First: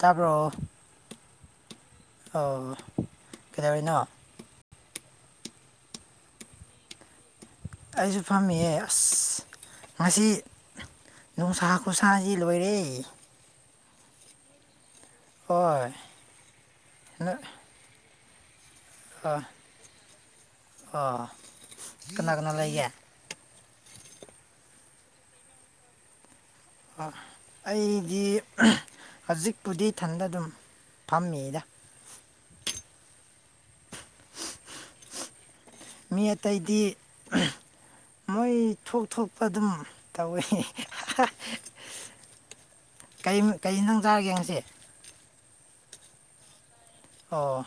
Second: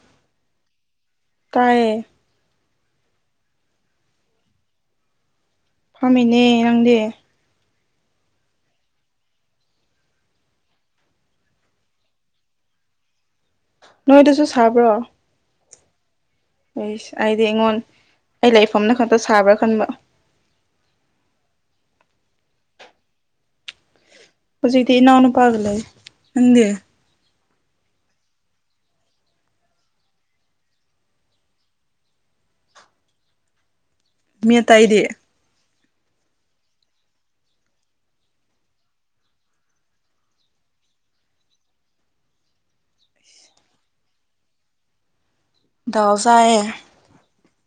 ꯇꯥꯕ꯭ꯔꯣꯣ ꯇꯑꯌꯦ ꯑꯣ ꯀꯩꯗꯧꯔꯤꯅꯣ ꯐꯥꯝꯃꯤꯅꯦ ꯅꯪꯗꯤꯦ ꯑꯩꯁꯨ ꯐꯝꯃꯤꯌꯦ ꯑꯁ ꯉꯁꯤ ꯅꯅꯨꯡ ꯁꯥꯥ ꯈ ꯁꯁꯤ ꯂꯣꯏꯔꯦ ꯅꯣꯏꯗꯁꯨ ꯁꯥꯕ꯭ꯔꯣ ꯍꯣꯏ ꯁ ꯑꯩꯗꯤ ꯑꯩꯉꯣꯟ ꯑꯩ ꯂꯩ ꯁꯝꯅ ꯈꯛꯇ ꯑꯣ ꯁꯥꯕ꯭ꯔꯥ ꯈꯟꯕ ꯑꯣ ꯀꯅꯥ ꯀꯅꯥ ꯂꯩꯦ ꯐꯁꯤꯗꯤ ꯏꯅꯎꯅꯄꯒ ꯂꯩ ꯅꯪꯗꯦ ꯑꯣ ꯑꯩꯗꯤ ꯍꯧꯖꯤꯛꯄꯨꯗꯤ ꯏꯊꯟꯗ ꯑꯗꯨꯝ ꯐꯝꯃꯤꯗ ꯃꯤ ꯑ ꯇꯥꯏꯗꯌꯦꯦ ꯃꯤ ꯑꯇꯩꯗꯤ ꯃꯣꯏ ꯊꯣꯛ ꯊꯣꯛꯄ ꯑꯗꯨꯝ ꯇꯧꯋꯤ ꯀꯔꯤ ꯅꯪ ꯆꯥꯔꯒꯦ ꯌꯦꯡꯁꯦ ꯗꯖꯌꯦ ꯑꯣꯥ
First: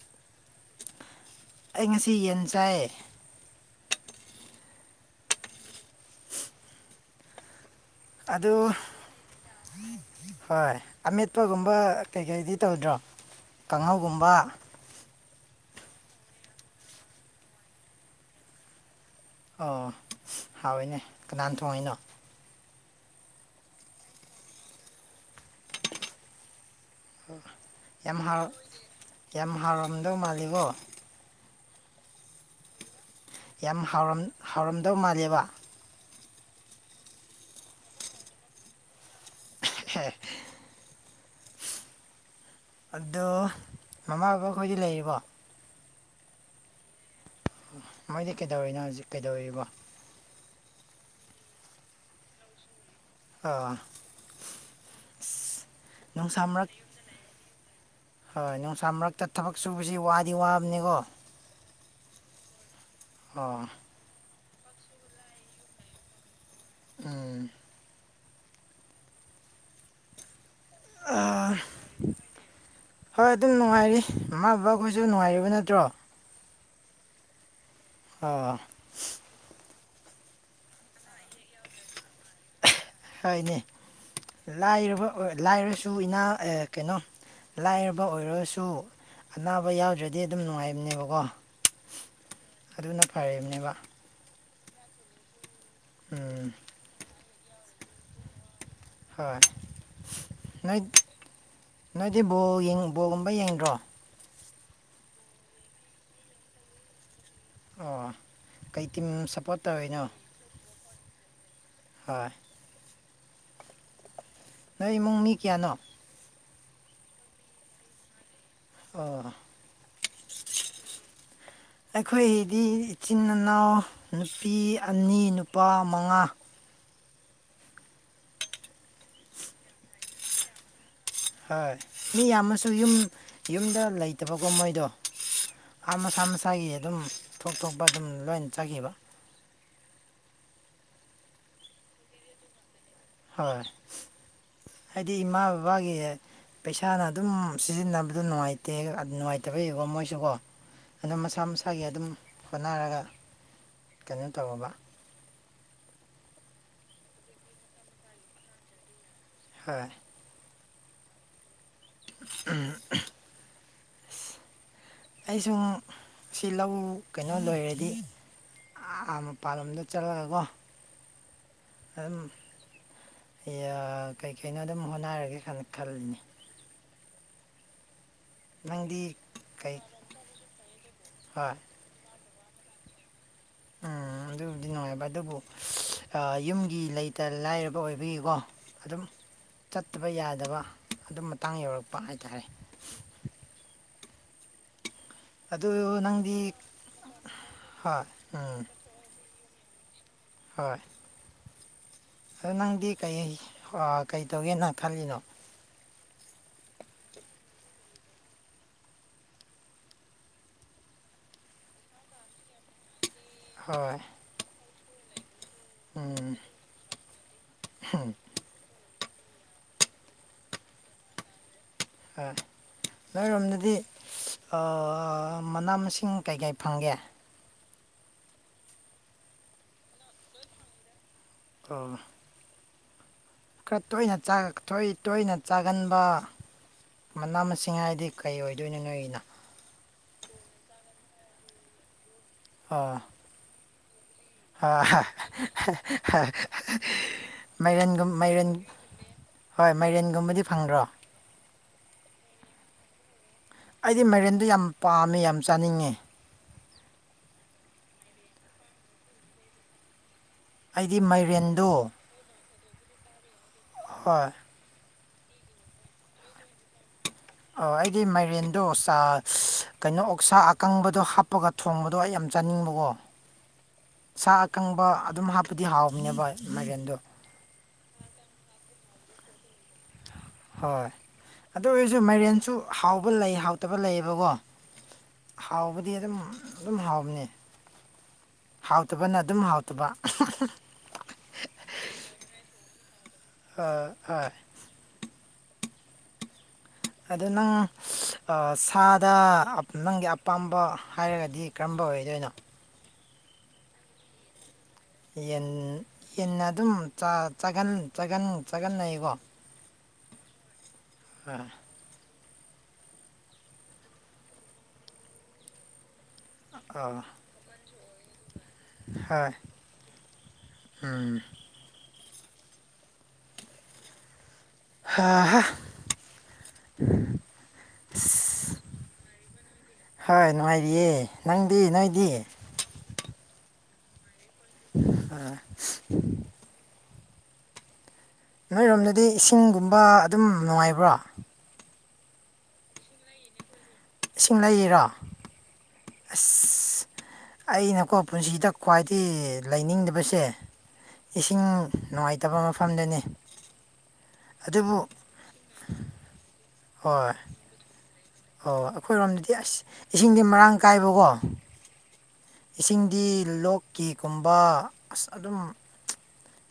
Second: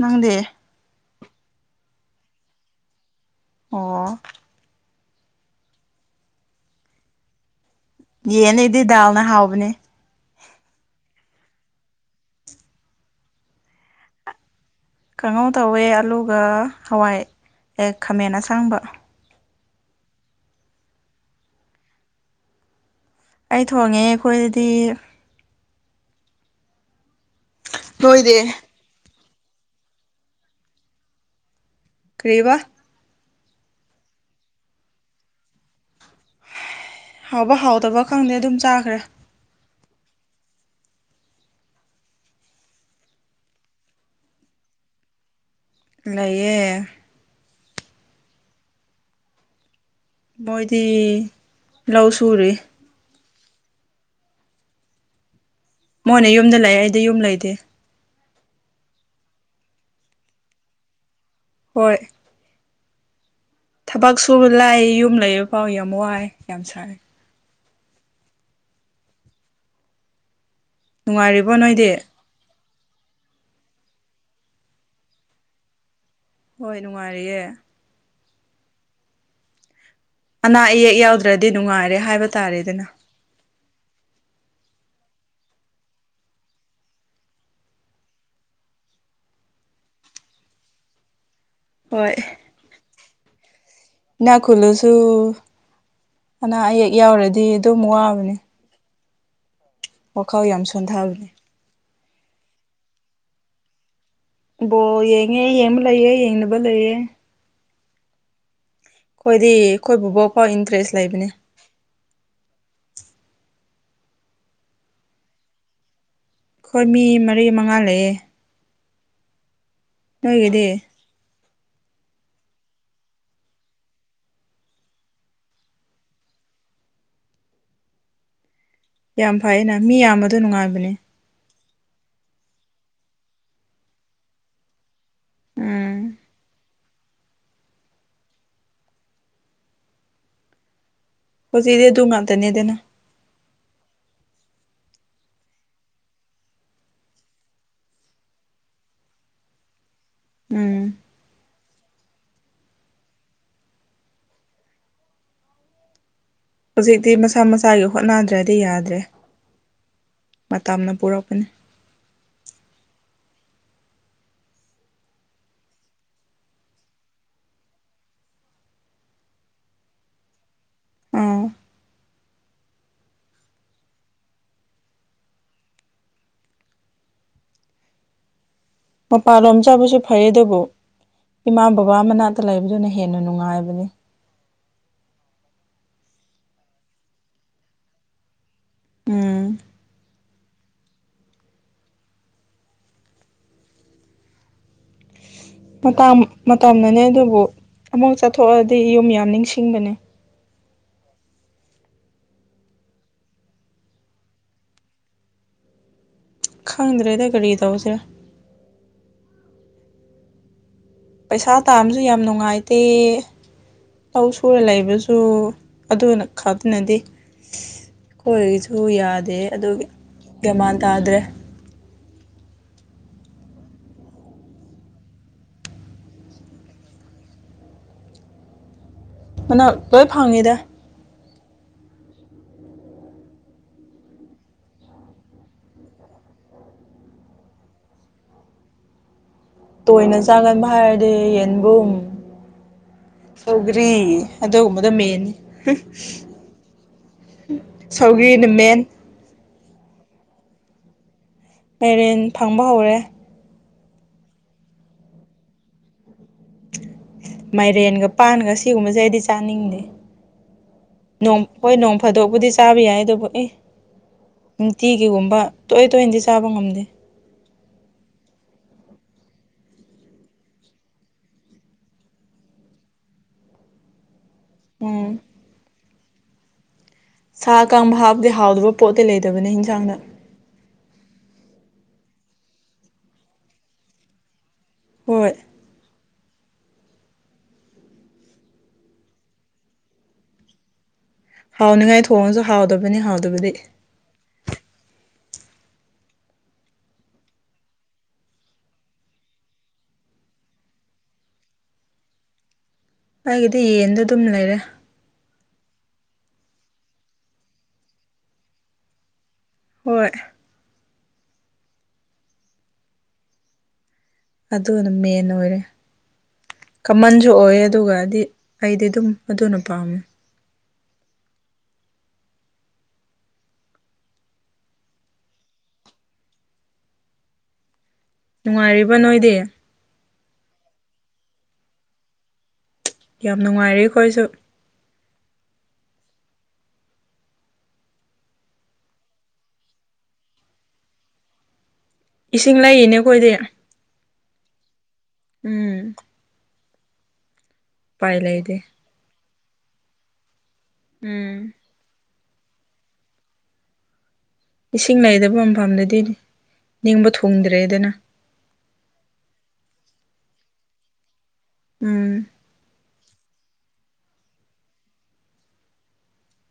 ꯅꯪꯗꯦ ꯑꯩ ꯉꯁꯤ ꯌꯦꯟ ꯆꯥꯏꯌꯦ ꯑꯣ ꯑꯗꯨ ꯌꯦꯅꯗꯤ ꯗꯥꯜꯅ ꯍꯥꯎꯕꯅꯦ ꯍꯣꯏ ꯑꯃꯦꯠꯄꯒꯨꯝꯕ ꯀꯩꯀꯩꯗꯤ ꯇꯧꯗ꯭ꯔꯣ ꯀꯥꯡꯍꯧꯒꯨꯝꯕ ꯈꯪꯍꯧ ꯇꯧꯋꯦ ꯑꯂꯨꯒ ꯍꯋꯥꯏ ꯍꯦꯛ ꯈꯥꯃꯦꯟ ꯑꯁꯥꯡꯕ ꯑꯣ ꯍꯥꯎꯏꯅꯦ ꯀꯅꯥꯅ ꯊꯣꯡꯉꯅꯣ ꯑꯩ ꯊꯣꯡꯉꯦ ꯑꯩꯈꯣꯏꯗꯗꯤ ꯌꯥꯝ ꯍ ꯅꯣꯏꯗꯤ ꯌꯥꯝ ꯍꯥꯎꯔꯝꯗꯧ ꯃꯥꯜꯂꯤꯕꯣ ꯀꯔꯤꯕ ꯌꯥꯝ ꯍꯥꯎꯔꯝꯗꯕ ꯃꯥꯜꯂꯦꯕ ꯍꯥꯎꯕ ꯍꯥꯎꯗꯕ ꯈꯪꯗꯦ ꯑꯗꯨꯝ ꯆꯥꯈ꯭ꯔꯦ ꯍ ꯑꯣ ꯃꯃꯥ ꯕꯕꯥ ꯈꯣꯏꯗꯤ ꯂꯩꯔꯤꯕꯣ ꯂꯩꯌꯦ ꯃꯣꯏꯗꯤ ꯀꯩꯗꯧꯔꯤꯅꯣ ꯍꯧꯖꯤꯛ ꯀꯩꯗꯧꯔꯤꯕ ꯃꯣꯏꯗꯤ ꯂꯧ ꯁꯨꯔꯦ ꯑꯥ ꯃꯣꯏꯅ ꯌꯨꯝꯗ ꯂꯩꯑꯦ ꯑꯩꯗꯤ ꯌꯨꯝ ꯂꯩꯇꯦ ꯍꯣꯏ ꯅꯨꯡꯁꯥ ꯃꯔꯛꯇ ꯊꯕꯛ ꯁꯨꯕꯁꯤ ꯋꯥꯗꯤ ꯋꯥꯕꯅꯤꯀꯣ ꯍꯣꯏ ꯑꯣ ꯁ ꯂꯥꯛꯑ ꯌꯨꯝ ꯂꯩꯕ ꯄꯥꯎ ꯌꯥꯝ ꯋꯥꯏ ꯌꯥꯝ ꯁꯔꯦ ꯎꯝ ꯅꯨꯡꯉꯥꯏꯔꯤꯕꯣ ꯑꯥ ꯅꯣꯏꯗꯤ ꯍꯣꯏ ꯑꯗꯨꯝ ꯅꯨꯡꯉꯥꯏꯔꯤ ꯃꯃꯥ ꯕꯕꯥꯈꯣꯏꯁꯨ ꯅꯨꯡꯉꯥꯏꯔꯤꯕ ꯅꯠꯇ꯭ꯔꯣ ꯍꯣꯏ ꯅꯨꯡꯉꯥꯏꯔꯤꯌꯦ ꯑꯣ ꯑꯅꯥ ꯑꯌꯦꯛ ꯌꯥꯎꯗ꯭ꯔꯗꯤ ꯅꯨꯡꯉꯥꯏꯔꯦ ꯍꯥꯏꯕ ꯇꯥꯔꯦꯗꯅ ꯂꯥꯏꯔꯕ ꯂꯥꯏꯔꯁꯨ ꯏꯅꯥ ꯀꯩꯅꯣ ꯂꯥꯏꯔꯕ ꯑꯣꯏꯔꯒꯁꯨ ꯑꯅꯥꯕ ꯌꯥꯎꯗ꯭ꯔꯗꯤ ꯑꯗꯨꯝ ꯅꯨꯡꯉꯥꯏꯕꯅꯦꯕꯀꯣ ꯍꯣꯏ ꯑꯗꯨꯅ ꯐꯅꯦꯕ ꯏꯅꯥ ꯈꯨꯨꯜꯂꯁꯨ ꯎꯝ ꯑꯅꯥ ꯑꯌꯦꯛ ꯌꯥꯎꯔꯗꯤ ꯑꯗꯨꯝ ꯋꯥꯕꯅꯦ ꯍꯣꯏ ꯋꯥꯈꯜ ꯌꯥꯝ ꯅꯣꯏ ꯁꯣꯟꯊꯕꯅꯦ ꯅꯣꯏꯗꯤ ꯕ ꯕꯣꯒꯨꯝꯕ ꯌꯦꯡꯗ꯭ꯔꯣ ꯕꯣ ꯌꯦꯡꯉꯦ ꯌꯦꯡꯕ ꯂꯩꯌꯦꯦ ꯌꯦꯡꯅꯕ ꯂꯩꯌꯦꯦ ꯑ ꯑꯩꯈꯣꯏꯗꯤ ꯑꯩꯈꯣꯏꯕꯨꯕꯥꯎ ꯐꯥꯎ ꯏꯟꯇꯔꯦꯁ ꯂꯩꯕꯅꯦ ꯍꯣꯏ ꯅꯪ ꯏꯃꯨꯡ ꯃꯤ ꯀꯌꯥꯅꯣ ꯑꯩꯈꯣꯏ ꯃꯤ ꯃꯔꯤ ꯃꯉꯥ ꯂꯩꯑꯦ ꯑ ꯅꯣꯏꯒꯦꯗꯤ ꯑꯩꯈꯣꯏꯒꯤꯗꯤ ꯏꯆꯤꯟ ꯏꯅꯥꯎ ꯅꯨꯄꯤ ꯑꯅꯤ ꯅꯨꯄꯥ ꯃꯉꯥ ꯌꯥꯝ ꯐꯩꯌꯦꯅ ꯃꯤ ꯌꯥꯝꯕꯗꯣ ꯅꯨꯡꯉꯥꯏꯕꯅꯦ ꯍꯣꯏ ꯃꯤ ꯌꯥꯝꯃꯁꯨ ꯌꯨꯝ ꯌꯨꯝꯗ ꯂꯩꯇꯕꯀꯣ ꯃꯣꯏꯗꯣ ꯑꯥ ꯎꯝ ꯃꯁꯥ ꯃꯁꯥꯒꯤ ꯑꯗꯨꯝ ꯊꯣꯛ ꯊꯣꯛꯄ ꯑꯗꯨꯝ ꯂꯣꯏꯅ ꯆꯥꯈꯤꯕ ꯍꯧ ꯁꯤꯗꯤ ꯇꯣꯡꯉ ꯇꯅꯦꯗꯅ ꯍꯣꯏ ꯍꯥꯏꯗꯤ ꯏꯃꯥ ꯕꯕꯥꯒꯤ ꯄꯩꯁꯥꯅ ꯑꯗꯨꯝ ꯁꯤꯖꯤꯟꯅꯕꯗ ꯅꯨꯡꯉꯥꯏꯇꯦ ꯅꯨꯡꯉꯥꯏꯇꯕ ꯌꯥꯕꯣ ꯃꯣꯏꯁꯨꯀꯣ ꯎꯝ ꯑꯗꯨꯗꯣ ꯃꯁꯥ ꯃꯁꯥꯒꯤ ꯑꯗꯨꯝ ꯍꯣꯠꯅꯔꯒ ꯀꯩꯅꯣ ꯇꯧꯔꯕ ꯍꯧꯖꯤꯛꯇꯤ ꯃꯁꯥ ꯃꯁꯥꯒꯤ ꯍꯣꯠꯅꯗ꯭ꯔꯗꯤ ꯌꯥꯗ꯭ꯔꯦ ꯍꯣꯏ ꯃꯇꯝꯅ ꯄꯨꯔꯛꯄꯅꯤ ꯑꯝ ꯑꯩ ꯁꯨꯝ ꯁꯤ ꯂꯧ ꯀꯩꯅꯣ ꯂꯣꯏꯔꯗꯤ ꯑ ꯃꯄꯥꯟꯂꯣꯝꯗ ꯆꯠꯂꯒꯀꯣ ꯑꯥ ꯑ ꯀꯩ ꯀꯩꯅꯣ ꯑꯗꯨꯝ ꯍꯣꯠꯅꯔꯒꯦ ꯈꯜꯂꯤꯅꯤ ꯅꯪꯗꯤ ꯃꯄꯥꯟꯂꯣꯝ ꯀꯩ ꯆꯥꯕꯁꯨ ꯐꯩ ꯑꯗꯨꯕꯨ ꯍꯣꯏ ꯏꯃꯥ ꯕꯕꯥ ꯃꯅꯥꯛꯇ ꯂꯩꯕꯗꯨꯅ ꯍꯦꯟꯅ ꯅꯨꯡꯉꯥꯏ ꯅꯨꯡꯉꯥꯏꯕꯅꯦ ꯎꯝ ꯑꯗꯨꯕꯨꯗꯤ ꯅꯨꯡꯉꯥꯏꯕ ꯑꯗꯨꯕꯨ ꯌꯨꯝꯒꯤ ꯂꯩꯇ ꯂꯥꯏꯔꯕ ꯑꯣꯏꯕꯒꯤꯀꯣ ꯑꯗꯨꯝ ꯎꯝ ꯆꯠꯇꯕ ꯌꯥꯗꯦ ꯑꯗꯨ ꯃꯇꯥꯡ ꯌꯧꯔꯛꯄ ꯍꯥꯏꯇꯥꯔꯦ ꯑꯗꯨ ꯅꯪꯗꯤ ꯃꯇꯝꯅꯅꯦ ꯑꯗꯨꯕꯨ ꯍꯣꯏ ꯑꯃꯨꯛ ꯎꯝ ꯆꯠꯊꯣꯛꯑꯗꯤ ꯌꯨꯝ ꯌꯥꯝ ꯅꯤꯡꯁꯤꯡꯕꯅꯦ ꯍꯣꯏ ꯑ ꯅꯪꯗꯤ ꯀꯩ ꯀꯩ ꯇꯧꯒꯦꯅ ꯈꯜꯂꯤꯅꯣ ꯈꯪꯗ꯭ꯔꯦꯗ ꯀꯔꯤ ꯇꯧꯁꯦ ꯄꯩꯁꯥ ꯇꯥꯝꯕꯁꯨ ꯌꯥꯝ ꯅꯨꯡꯉꯥꯏꯇꯦ ꯍꯣꯏ ꯂꯧ ꯁꯨꯔ ꯂꯩꯕꯁꯨ ꯑꯗꯨꯅ ꯎꯝ ꯈꯗꯅꯗꯤꯦ ꯀꯣꯏꯁꯨ ꯌꯥꯗꯦ ꯑꯗꯨ ꯒꯃꯥꯟ ꯇꯥꯗ꯭ꯔꯦ ꯑ ꯅꯣꯏꯔꯣꯝꯗꯗꯤ ꯃꯅꯥ ꯃꯁꯤꯡ ꯀꯩ ꯀꯩ ꯐꯪꯒꯦ ꯃꯅ ꯂꯣꯏ ꯐꯪꯉꯤꯗ ꯑ ꯈꯔ ꯇꯣꯏꯅ ꯇꯣꯏꯅ ꯆꯥꯒꯟꯕ ꯃꯅꯥ ꯃꯁꯤꯡ ꯍꯥꯏꯗꯤ ꯀꯩ ꯑꯣꯏꯗꯣꯏꯅꯣ ꯅꯣꯏꯒꯤꯅꯣ ꯇꯣꯏꯅ ꯆꯥꯡꯒꯟꯕ ꯍꯥꯏꯔꯗꯤ ꯌꯦꯟꯕꯨꯝ ꯑꯥ ꯗꯒꯔꯤ ꯑ ꯃꯥꯏꯔꯦꯟꯒ ꯁꯧꯒ꯭ꯔꯤꯅ ꯃꯔꯦꯟ ꯃꯦꯟ ꯍꯣꯏ ꯃꯥꯏꯔꯦꯟꯒꯨꯝꯕꯗꯤ ꯐꯪꯗ꯭ꯔꯣ ꯄꯦꯔꯦꯟ ꯐꯪꯕ ꯍꯧꯔꯦ ꯑꯩꯗꯤ ꯃꯦꯔꯦꯟꯗꯣ ꯌꯥꯝ ꯄꯥꯝꯃꯦ ꯌꯥꯝ ꯆꯥꯅꯤꯡꯉꯤ ꯃꯥꯏꯔꯦꯟꯒ ꯄꯥꯟꯒ ꯁꯤꯒꯨꯝꯕꯁꯦ ꯑꯩꯗꯤ ꯆꯥꯅꯤꯡꯗꯦ ꯑꯩꯗꯤ ꯃꯥꯏꯔꯦꯟꯗꯣ ꯍꯣꯏ ꯅꯣꯡ ꯐꯥꯗꯣꯛꯕꯨꯗꯤ ꯆꯥꯕ ꯌꯥꯏ ꯑꯗꯨꯕꯨ ꯑꯦ ꯍꯣꯏ ꯇꯤꯒꯤꯒꯨꯝꯕ ꯇꯣꯏ ꯇꯣꯏꯅꯗꯤ ꯆꯥꯕ ꯉꯝꯗꯦ ꯑꯣ ꯑꯩꯒꯤ ꯃꯥꯏꯔꯦꯟꯗꯣ ꯀꯩꯅꯣ ꯑꯣꯛꯁꯥ ꯑꯀꯪꯕꯗꯣ ꯍꯥꯞꯄꯒ ꯊꯣꯡꯕꯗꯣ ꯑꯩ ꯌꯥꯝ ꯆꯥꯅꯤꯡꯕꯀꯣ [inaudible] ꯁꯥ ꯑꯀꯪꯕ ꯎꯝ ꯑꯗꯨꯝ ꯍꯥꯞꯄꯗꯤ ꯍꯥꯎꯕꯅꯦꯕ ꯃꯥꯏꯀꯦꯟꯗꯣ ꯁꯥ ꯀꯥꯡꯪꯕ ꯍꯥꯞꯇꯗꯤ ꯍꯥꯎꯗꯕ ꯄꯣꯠꯇꯤ ꯂꯩꯇꯕꯅꯦ ꯌꯦꯟꯁꯥꯡꯗ ꯍꯣꯏ ꯑꯗꯨ ꯑꯣꯏꯔꯁꯨ ꯃꯔꯦꯟꯁꯨ ꯍꯥꯎꯕ ꯂꯩ ꯍꯥꯎꯇꯕ ꯂꯩꯌꯦꯕꯀꯣ ꯍꯣꯏ ꯍꯥꯎꯕꯗꯤꯗ ꯑꯗꯨꯝ ꯍꯥꯎꯕꯅꯤ ꯍꯥꯎꯇꯕꯅ ꯑꯗꯨꯝ ꯍꯥꯎꯇꯕ ꯍꯥꯎꯅꯤꯉꯥꯏ ꯊꯣꯡꯉꯁꯨ ꯍꯥꯎꯗꯕꯅꯤ ꯍꯥꯎꯗꯕꯗꯤ ꯍꯣꯏ ꯑ ꯅꯪ ꯁꯥꯗ ꯅꯪꯒꯤ ꯑꯄꯥꯝꯕ ꯍꯥꯏꯔꯒꯗꯤ ꯀꯔꯝꯕ ꯍꯣꯏ ꯑꯗꯨ ꯑꯣꯏꯅꯣ ꯑꯩꯒꯤꯗꯤ ꯌꯦꯟꯗꯣ ꯑꯗꯨꯝ ꯂꯩꯔꯦ ꯌꯦꯟ ꯌꯦꯟꯅ ꯑꯗꯨꯝ ꯆꯥꯒꯅꯩꯀꯣ ꯍꯣꯏ ꯎꯝ ꯑꯗꯨꯅ ꯃꯦꯟ ꯑꯣꯏꯔꯦ ꯑꯥ ꯀꯃꯟꯁꯨ ꯑꯣꯏ ꯑꯗꯨꯒꯗꯤ ꯑꯩꯗꯤ ꯑꯗꯨꯝ ꯍꯣꯏ ꯑꯗꯨꯅ ꯄꯥꯝꯃꯦ ꯎꯝ ꯑꯥ ꯍꯥ ꯅꯨꯡꯉꯥꯏꯔꯤꯕ ꯅꯣꯏꯗꯤ ꯍꯣꯏ ꯅꯨꯡꯉꯥꯏꯔꯤꯌꯦ ꯅꯪꯗꯤ ꯅꯣꯏꯗꯤ ꯌꯥꯝ ꯅꯨꯡꯉꯥꯏꯔꯦ ꯑꯩꯈꯣꯏꯁꯨ ꯑ ꯅꯣꯏꯔꯣꯝꯗꯗꯤ ꯏꯁꯤꯡꯒꯨꯝꯕ ꯑꯗꯨꯝ ꯅꯨꯡꯉꯥꯏꯕ꯭ꯔꯣ ꯏꯁꯤꯡ ꯂꯩꯏꯅꯦ ꯑꯩꯈꯣꯏꯗꯤ ꯏꯁꯤꯡ ꯂꯩꯔꯤꯔꯣ ꯎꯝ ꯑꯁ ꯑꯩꯅꯀꯣ ꯎꯄꯥꯏ ꯄꯨꯟꯁꯤꯗ ꯂꯩꯇꯦ ꯈ꯭ꯋꯥꯏꯗꯒꯤ ꯂꯩꯅꯤꯡꯗꯕꯁꯦ ꯏꯁꯤꯡ ꯎꯝ ꯅꯨꯡꯉꯥꯏ ꯐꯠꯇꯕ ꯃꯐꯝꯗꯨꯅꯤ ꯏꯁꯤꯡ ꯂꯩꯗꯕ ꯃꯐꯝꯗꯗꯤ ꯍꯣꯏ ꯅꯤꯡꯕ ꯊꯨꯡꯗ꯭ꯔꯦꯗꯅ ꯑꯣ ꯑꯩꯈꯣꯏꯔꯣꯝꯗꯗꯤ ꯑꯁ ꯏꯁꯤꯡꯗꯤ ꯃꯔꯥꯡ ꯀꯥꯏꯕꯀꯣ ꯎꯝ ꯏꯁꯤꯡꯗꯤ ꯂꯣꯛꯀꯤꯒꯨꯝꯕ ꯑꯁ ꯑꯗꯨꯝ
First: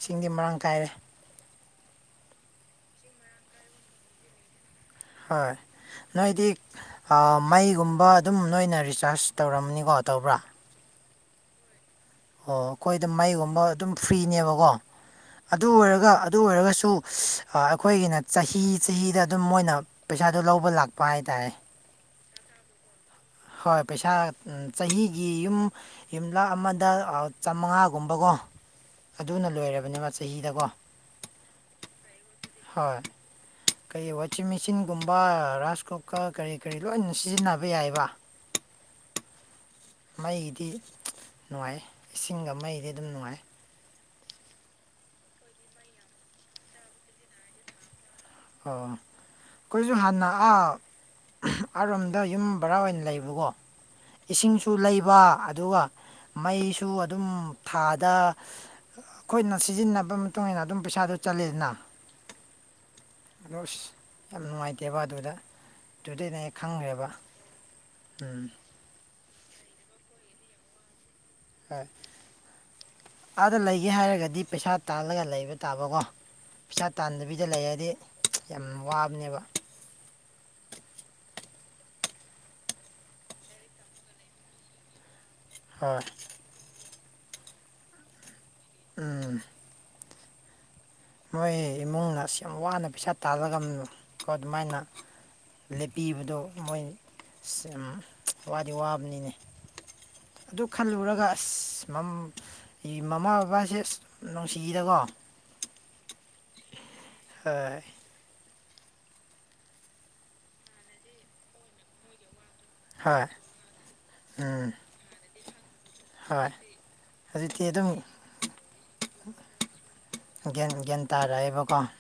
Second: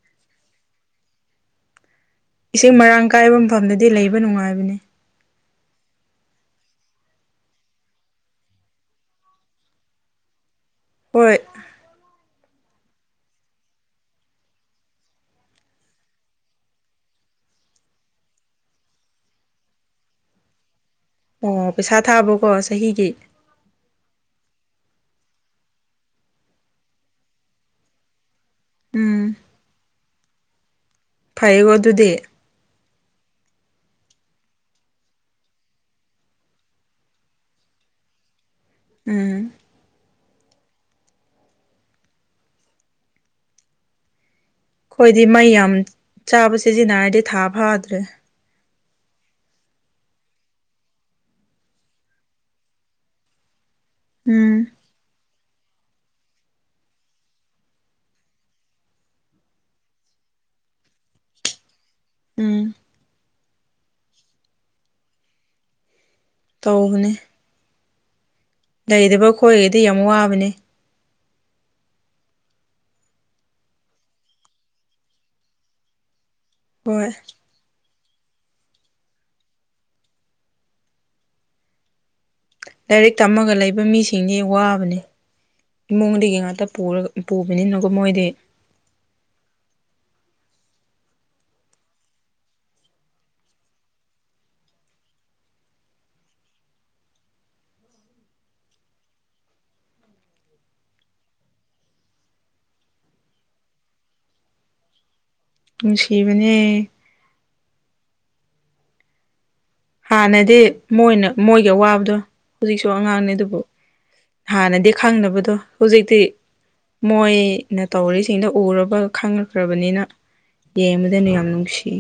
ꯁꯤꯡꯗꯤ ꯃꯔꯥꯡ ꯀꯥꯏꯔꯦ ꯏꯁꯤꯡ ꯃꯔꯥꯡ ꯀꯥꯏꯕ ꯃꯐꯝꯗꯗꯤ ꯂꯩꯕ ꯅꯨꯡꯉꯥꯏꯕꯅꯦ ꯍꯣꯏ ꯅꯣꯏꯗꯤ ꯃꯩꯒꯨꯝꯕ ꯑꯗꯨꯝ ꯅꯣꯏꯅ ꯔꯤꯆꯥꯔꯖ ꯇꯧꯔꯝꯅꯤꯀꯣ ꯇꯧꯕ꯭ꯔꯥ ꯍꯣꯏ ꯑꯣ ꯑꯩꯈꯣꯏ ꯑꯗꯨꯝ ꯃꯩꯒꯨꯝꯕ ꯑꯗꯨꯝ ꯐ꯭ꯔꯤꯅꯦꯕꯀꯣ ꯑꯗꯨ ꯑꯣꯏꯔꯒ ꯑꯗꯨ ꯑꯣꯏꯔꯒꯁꯨ ꯑꯩꯈꯣꯏꯒꯤꯅ ꯆꯍꯤ ꯆꯍꯤꯗ ꯑꯗꯨꯝ ꯃꯣꯏꯅ ꯄꯩꯥ ꯄꯩꯥꯗꯨ ꯂꯧꯕ ꯂꯥꯛ ꯑꯣ ꯄꯩꯁꯥ ꯊꯥꯕꯀꯣ ꯆꯍꯤꯒꯤ ꯍꯣꯏ ꯄꯩꯁꯥ ꯆꯍꯤꯒꯤ ꯌꯨꯝ ꯌꯨꯝꯂꯛ ꯑꯃꯗ ꯆꯥꯃꯉꯥꯒꯨꯝꯕꯀꯣ [inaudible] ꯑꯗꯨꯅ ꯂꯣꯏꯔꯕꯅꯦꯕ ꯆꯍꯤꯗꯀꯣ ꯐꯩꯒꯗꯨꯗꯦ ꯀꯔꯤ ꯋꯥꯆꯤꯡ ꯃꯦꯆꯤꯟꯒꯨꯝꯕ ꯔꯥꯏꯁ ꯀꯨꯀꯔ ꯀꯔꯤ ꯀꯔꯤ ꯂꯣꯏꯅ ꯁꯤꯖꯤꯟꯅꯕ ꯌꯥꯏꯕ ꯎꯝ ꯃꯩꯒꯤꯗꯤ ꯅꯨꯡꯉꯥꯏ ꯏꯁꯤꯡꯒ ꯃꯩꯗꯤ ꯑꯗꯨꯝ ꯅꯨꯡꯉꯥꯏ ꯑꯩꯈꯣꯏꯗꯤ ꯃꯩ ꯌꯥꯝ ꯆꯥꯕ ꯁꯤꯖꯤꯟꯅꯔꯗꯤ ꯊꯥ ꯐꯥꯗ꯭ꯔꯦ ꯑꯥ ꯑꯩꯈꯣꯏꯁꯨ ꯍꯥꯟꯅ ꯑꯔꯣꯝꯗ ꯌꯨꯝ ꯕꯣꯔꯥ ꯑꯣꯏꯅ ꯂꯩꯕꯀꯣ ꯎꯝ ꯏꯁꯤꯡꯁꯨ ꯂꯩꯕ ꯑꯗꯨꯒ ꯃꯩꯁꯨ ꯑꯗꯨꯝ ꯊꯥꯗ ꯑꯩꯈꯣꯏꯅ ꯁꯤꯖꯤꯟꯅꯕ ꯃꯇꯨꯡ ꯏꯟꯅ ꯑꯗꯨꯝ ꯄꯩꯁꯥꯗꯨ ꯆꯂꯦꯅ ꯎꯝ ꯑꯗꯣ ꯑꯁ ꯌꯥꯝ ꯅꯨꯡꯉꯥꯏꯇꯦꯕ ꯑꯗꯨꯗ ꯑꯗꯨꯗꯅ ꯑꯩ ꯈꯪꯈ꯭ꯔꯦꯕ ꯇꯧꯕꯅꯦ ꯎꯝ ꯂꯩꯗꯕ ꯑꯩꯈꯣꯏꯈꯩꯗꯤ ꯌꯥꯝ ꯋꯥꯕꯅꯦ ꯍꯣꯏ ꯑꯥꯗ ꯂꯩꯒꯦ ꯍꯥꯏꯔꯒꯗꯤ ꯄꯩꯁꯥ ꯇꯥꯜꯂꯒ ꯂꯩꯕ ꯇꯥꯕꯀꯣ ꯄꯩꯁꯥ ꯍꯣꯏ ꯇꯥꯟꯗꯕꯤꯗ ꯂꯩꯔꯗꯤ ꯌꯥꯝ ꯋꯥꯕꯅꯦꯕ ꯂꯥꯏꯔꯤꯛ ꯇꯝꯃꯒ ꯂꯩꯕ ꯃꯤꯁꯤꯡꯗꯤ ꯋꯥꯕꯅꯦ ꯍꯣꯏ ꯏꯃꯨꯡꯗꯒꯤ ꯉꯥꯛꯇ ꯄꯨꯔꯒ ꯄꯨꯕꯅꯤꯅꯀꯣ ꯃꯣꯏꯗꯤ ꯎꯝ ꯃꯣꯏ ꯏꯃꯨꯡꯅ ꯑꯁꯤ ꯌꯥꯝ ꯋꯥꯅ ꯄꯩꯁꯥ ꯇꯥꯜꯔꯒ ꯀꯣ ꯑꯗꯨꯃꯥꯏꯅ ꯂꯦꯞꯄꯤꯕꯗꯣ ꯃꯣꯏ ꯋꯥꯔꯤꯗꯤ ꯋꯥꯕꯅꯤꯅꯦ ꯑꯗꯨ ꯈꯜꯂꯨꯔꯒ ꯑꯁ ꯃꯃꯥ ꯕꯕꯥꯁꯦ ꯑꯁ ꯅꯨꯡꯁꯤꯗꯀꯣ ꯑ ꯅꯨꯡꯁꯤꯕꯅꯦ ꯍꯣꯏ ꯍꯥꯟꯅꯗꯤ ꯃꯣꯏꯅ ꯃꯣꯏꯒꯤ ꯑꯋꯥꯕꯗꯣ ꯍꯧꯖꯤꯛꯁꯨ ꯍꯣꯏ ꯑꯉꯥꯡꯅꯦ ꯑꯗꯨꯕꯨ ꯎꯝ ꯍꯥꯟꯅꯗꯤ ꯈꯪꯅꯕꯗꯣ ꯍꯧꯖꯤꯛꯇꯤ ꯍꯣꯏ ꯍꯧꯖꯤꯛꯇꯤ ꯃꯣꯏꯅ ꯑꯗꯨꯝ ꯇꯧꯔꯤꯁꯤꯡꯗ ꯎꯔꯕ ꯈꯪꯉꯈ꯭ꯔꯕꯅꯤꯅ ꯒ꯭ꯌꯥꯟ ꯒ꯭ꯌꯥꯟ ꯡꯃꯗꯅ ꯇꯥꯔꯛꯑꯦꯕꯀꯣ ꯌꯥꯝꯅꯨꯡꯁꯤꯦ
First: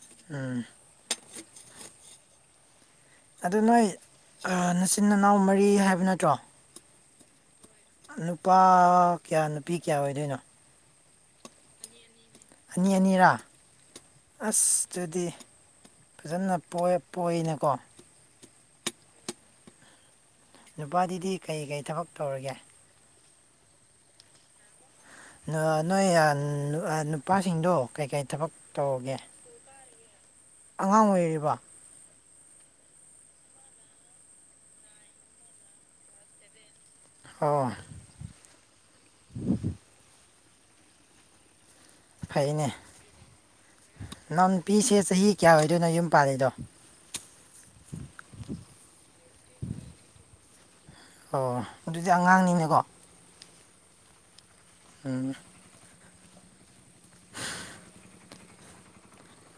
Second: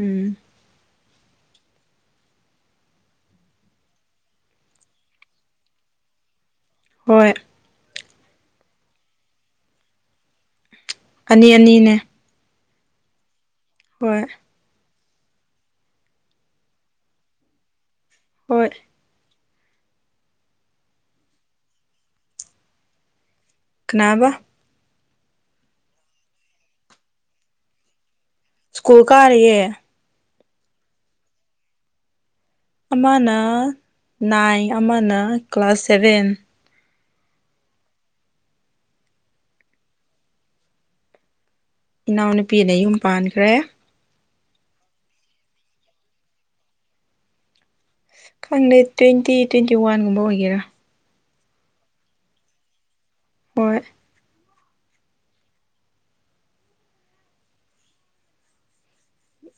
ꯎꯝ ꯑꯗꯨ ꯅꯣꯏ ꯅꯆꯤꯟ ꯏꯅꯥꯎ ꯃꯔꯤ ꯍꯥꯏꯕ ꯅꯠꯇ꯭ꯔꯣ ꯍꯣꯏ ꯅꯨꯄꯥ ꯀꯌꯥ ꯅꯨꯄꯤ ꯀꯌꯥ ꯑꯣꯏꯗꯣꯏꯅꯣ ꯑꯅꯤ ꯑꯅꯤꯅꯦ ꯑꯅꯤ ꯑꯅꯤꯔꯥ ꯍꯣꯏ ꯑꯁ ꯑꯗꯨꯗꯤ ꯐꯖꯅ ꯄꯣꯏꯅꯀꯣ ꯍ ꯅꯨꯄꯥꯗꯤꯗꯤ ꯀꯩ ꯀꯔꯤ ꯊꯕꯛ ꯇꯧꯔꯒꯦ ꯀꯅꯥꯕ ꯅꯣꯏ ꯅꯨꯄꯥꯁꯤꯡꯗꯣ ꯀꯩꯀꯩ ꯊꯕꯛ ꯁ꯭ꯀꯨꯜ ꯇꯧꯔꯒꯦ ꯀꯥꯔꯤꯌꯦ ꯑꯉꯥꯡ ꯑꯣꯏꯔꯤꯕ ꯑꯃꯅ ꯅꯥꯏꯟ ꯑꯃꯅ ꯀ꯭ꯂꯥꯁ ꯁꯚꯦꯟ ꯑꯣ ꯎꯝ ꯏꯅꯥꯎꯅꯨꯄꯤꯅ ꯌꯨꯝ ꯄꯥꯟꯈ꯭ꯔꯦ ꯅꯥꯟ ꯄꯤꯁꯦ ꯆꯍꯤ ꯀꯌꯥ ꯑꯣꯏꯗꯣꯏꯅꯣ ꯌꯨꯝ ꯄꯥꯜꯂꯤꯗꯣ ꯈꯪꯅꯩ ꯇ꯭ꯋꯦꯟꯇꯤ ꯇ꯭ꯋꯦꯟꯇꯤ ꯋꯥꯟꯒꯨꯝꯕ ꯑꯣꯏꯒꯦꯔꯥ ꯑꯣ ꯑꯗꯨꯗꯤ ꯑꯉꯥꯡꯅꯤꯅꯦꯀꯣ ꯍꯣꯏ ꯑ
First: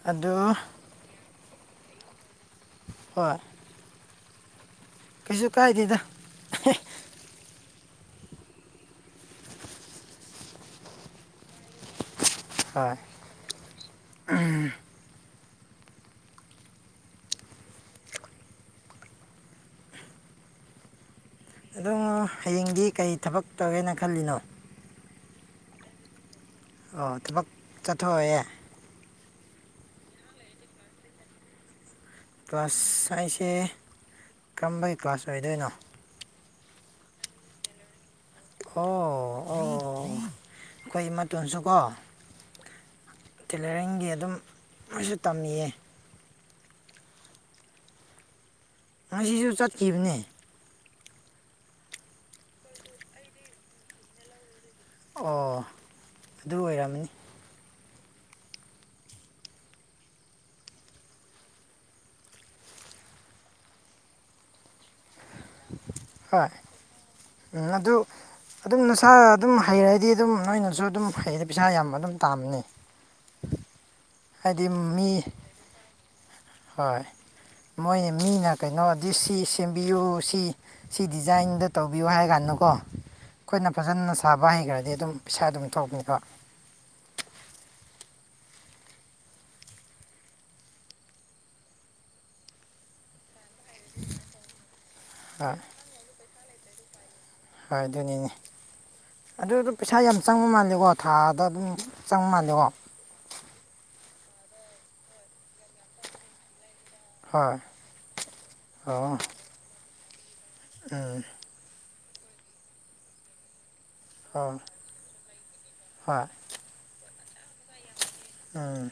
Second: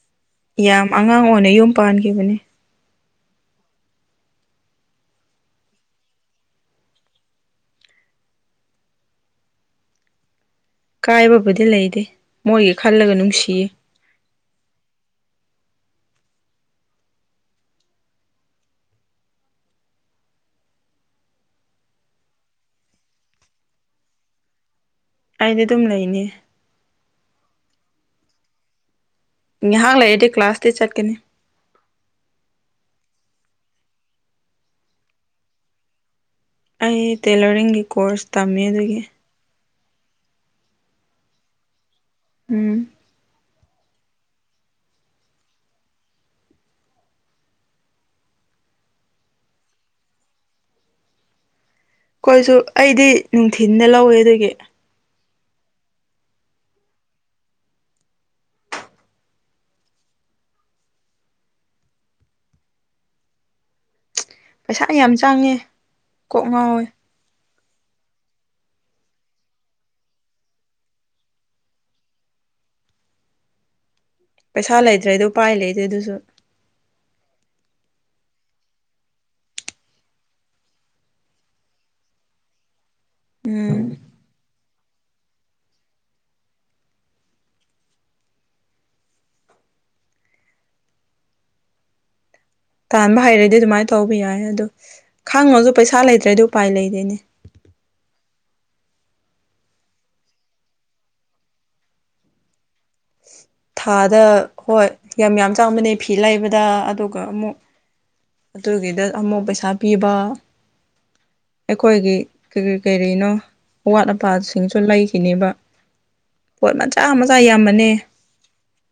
ꯑꯗꯨ ꯌꯥꯝ ꯑꯉꯥꯡ ꯑꯣꯏꯅ ꯌꯨꯝ ꯄꯥꯟꯈꯤꯕꯅꯦ ꯍꯣꯏ ꯀꯩꯁꯨ ꯀꯥꯏꯗꯗ ꯀꯥꯏꯕꯕꯨꯗꯤ ꯂꯩꯇꯦ ꯃꯣꯏꯒꯤ ꯈꯜꯂꯒ ꯅꯨꯡꯁꯤꯌꯦ ꯑ ꯑꯗꯨꯝ ꯍꯌꯦꯡꯗꯤ ꯀꯩ ꯊꯕꯛ ꯇꯧꯒꯦꯅ ꯈꯜꯂꯤꯅꯣ ꯑꯩꯗꯤ ꯑꯗꯨꯝ ꯂꯩꯅꯤ ꯑꯣ ꯊꯕꯛ ꯆꯠꯊꯣꯛꯑꯦ ꯉꯥꯏꯍꯥꯛ ꯂꯩꯥꯛꯑꯗꯤ ꯀ꯭ꯂꯥꯁꯇꯤ ꯆꯠꯀꯅꯤ ꯀ꯭ꯂꯥꯁ ꯍꯥꯏꯁꯦ ꯀꯔꯝꯕꯒꯤ ꯀ꯭ꯂꯥꯁ ꯑꯣꯏꯗꯣꯏꯅꯣ ꯑꯩ ꯇꯦꯂꯔꯤꯡꯒꯤ ꯀꯣꯔꯁ ꯇꯝꯃꯤ ꯑꯣ ꯑꯗꯨꯒꯤ ꯑꯣ ꯑꯩꯈꯣꯏ ꯏ ꯃꯇꯥꯣꯟꯁꯨꯀꯣ ꯎꯝ ꯇꯦꯂꯔꯤꯡꯒꯤ ꯑꯗꯨꯝ ꯂꯣꯏꯁꯨ ꯇꯝꯃꯤꯌꯦ ꯉꯁꯨ ꯆꯠꯈꯤꯕꯅꯦ ꯀꯣꯏꯁꯨ ꯑꯩꯗꯤ ꯅꯨꯡꯊꯤꯤꯟꯗ ꯂꯧꯋꯦ ꯑꯗꯨꯒꯤ ꯑꯣ ꯑꯗꯨ ꯑꯣꯏꯔꯝꯅꯤ ꯄꯩꯁꯥ ꯌꯥꯝ ꯆꯥꯡꯉꯦ ꯀꯣꯛ ꯉꯥꯎꯋꯦ ꯎ ꯑꯗꯨ ꯑꯗꯨꯝ ꯅꯁꯥ ꯑꯗꯨꯝ ꯍꯩꯔꯗꯤ ꯑꯗꯨꯝ ꯅꯣꯏꯅꯁꯨ ꯑꯗꯨꯝ ꯍꯩꯔꯗꯤ ꯄꯩꯁꯥ ꯌꯥꯝ ꯑꯗꯨꯝ ꯇꯥꯝꯕꯅꯤ ꯄꯩꯁꯥ ꯂꯩꯇ꯭ꯔꯦꯗꯣ ꯎꯄꯥꯏ ꯂꯩꯗꯦ ꯑꯗꯨꯁꯨ ꯍꯣꯏ ꯃꯣꯏꯅ ꯃꯤꯅ ꯀꯩꯅꯣꯗꯤ ꯁꯤ ꯁꯦꯝꯕꯤꯌꯨ ꯁꯤ ꯁꯤ ꯗꯤꯖꯥꯏꯟꯗ ꯇꯧꯕꯤꯌꯨ ꯍꯥꯏ ꯀꯥꯟꯗꯀꯣ ꯑꯩꯈꯣꯏꯅ ꯎꯝ ꯐꯖꯅ ꯁꯥꯕ ꯍꯩꯈ꯭ꯔꯗꯤ ꯑꯗꯨꯝ ꯄꯩꯁꯥ ꯑꯗꯨꯝ ꯊꯣꯛꯀꯅꯤꯀꯣ ꯇꯥꯟꯕ ꯍꯩꯔꯗꯤ ꯑꯗꯨꯃꯥꯏꯅ ꯇꯧꯕ ꯌꯥꯏ ꯑꯗꯨꯗꯣ ꯈꯥꯡꯉꯣꯁꯨ ꯄꯩꯁꯥ ꯂꯩꯇ꯭ꯔꯗꯤ ꯎꯄꯥꯏ ꯂꯩꯗꯦꯅꯦ ꯍꯥꯏꯗꯨꯅꯤꯅꯦ ꯑꯗꯨꯗꯣ ꯄꯩꯁꯥ ꯌꯥꯝ ꯆꯪꯕ ꯃꯥꯜꯂꯦꯀꯣ ꯊꯥꯗ ꯑꯗꯨꯝ ꯆꯪꯕ ꯃꯥꯜꯂꯦꯀꯣ ꯊꯥꯗ ꯍꯣꯏ ꯌꯥꯝ ꯌꯥꯝ ꯆꯥꯡꯕꯅꯦ ꯐꯤ ꯂꯩꯕꯗ ꯑꯗꯨꯒ ꯍꯣꯏ ꯑꯃꯨꯛ ꯑꯗꯨꯒꯤꯗ ꯑꯃꯛ ꯄꯩꯁꯥ ꯄꯤꯕ ꯑ ꯑꯩꯈꯣꯏꯒꯤ ꯀꯔꯤꯅꯣ ꯑꯋꯥꯠ ꯑꯣ ꯑꯄꯥꯁꯤꯡꯁꯨ ꯂꯩꯈꯤꯅꯦꯕ ꯍꯣꯏ ꯄꯣꯠ ꯃꯆꯥ ꯃꯆꯥ ꯌꯥꯝꯕꯅꯦ ꯎꯝ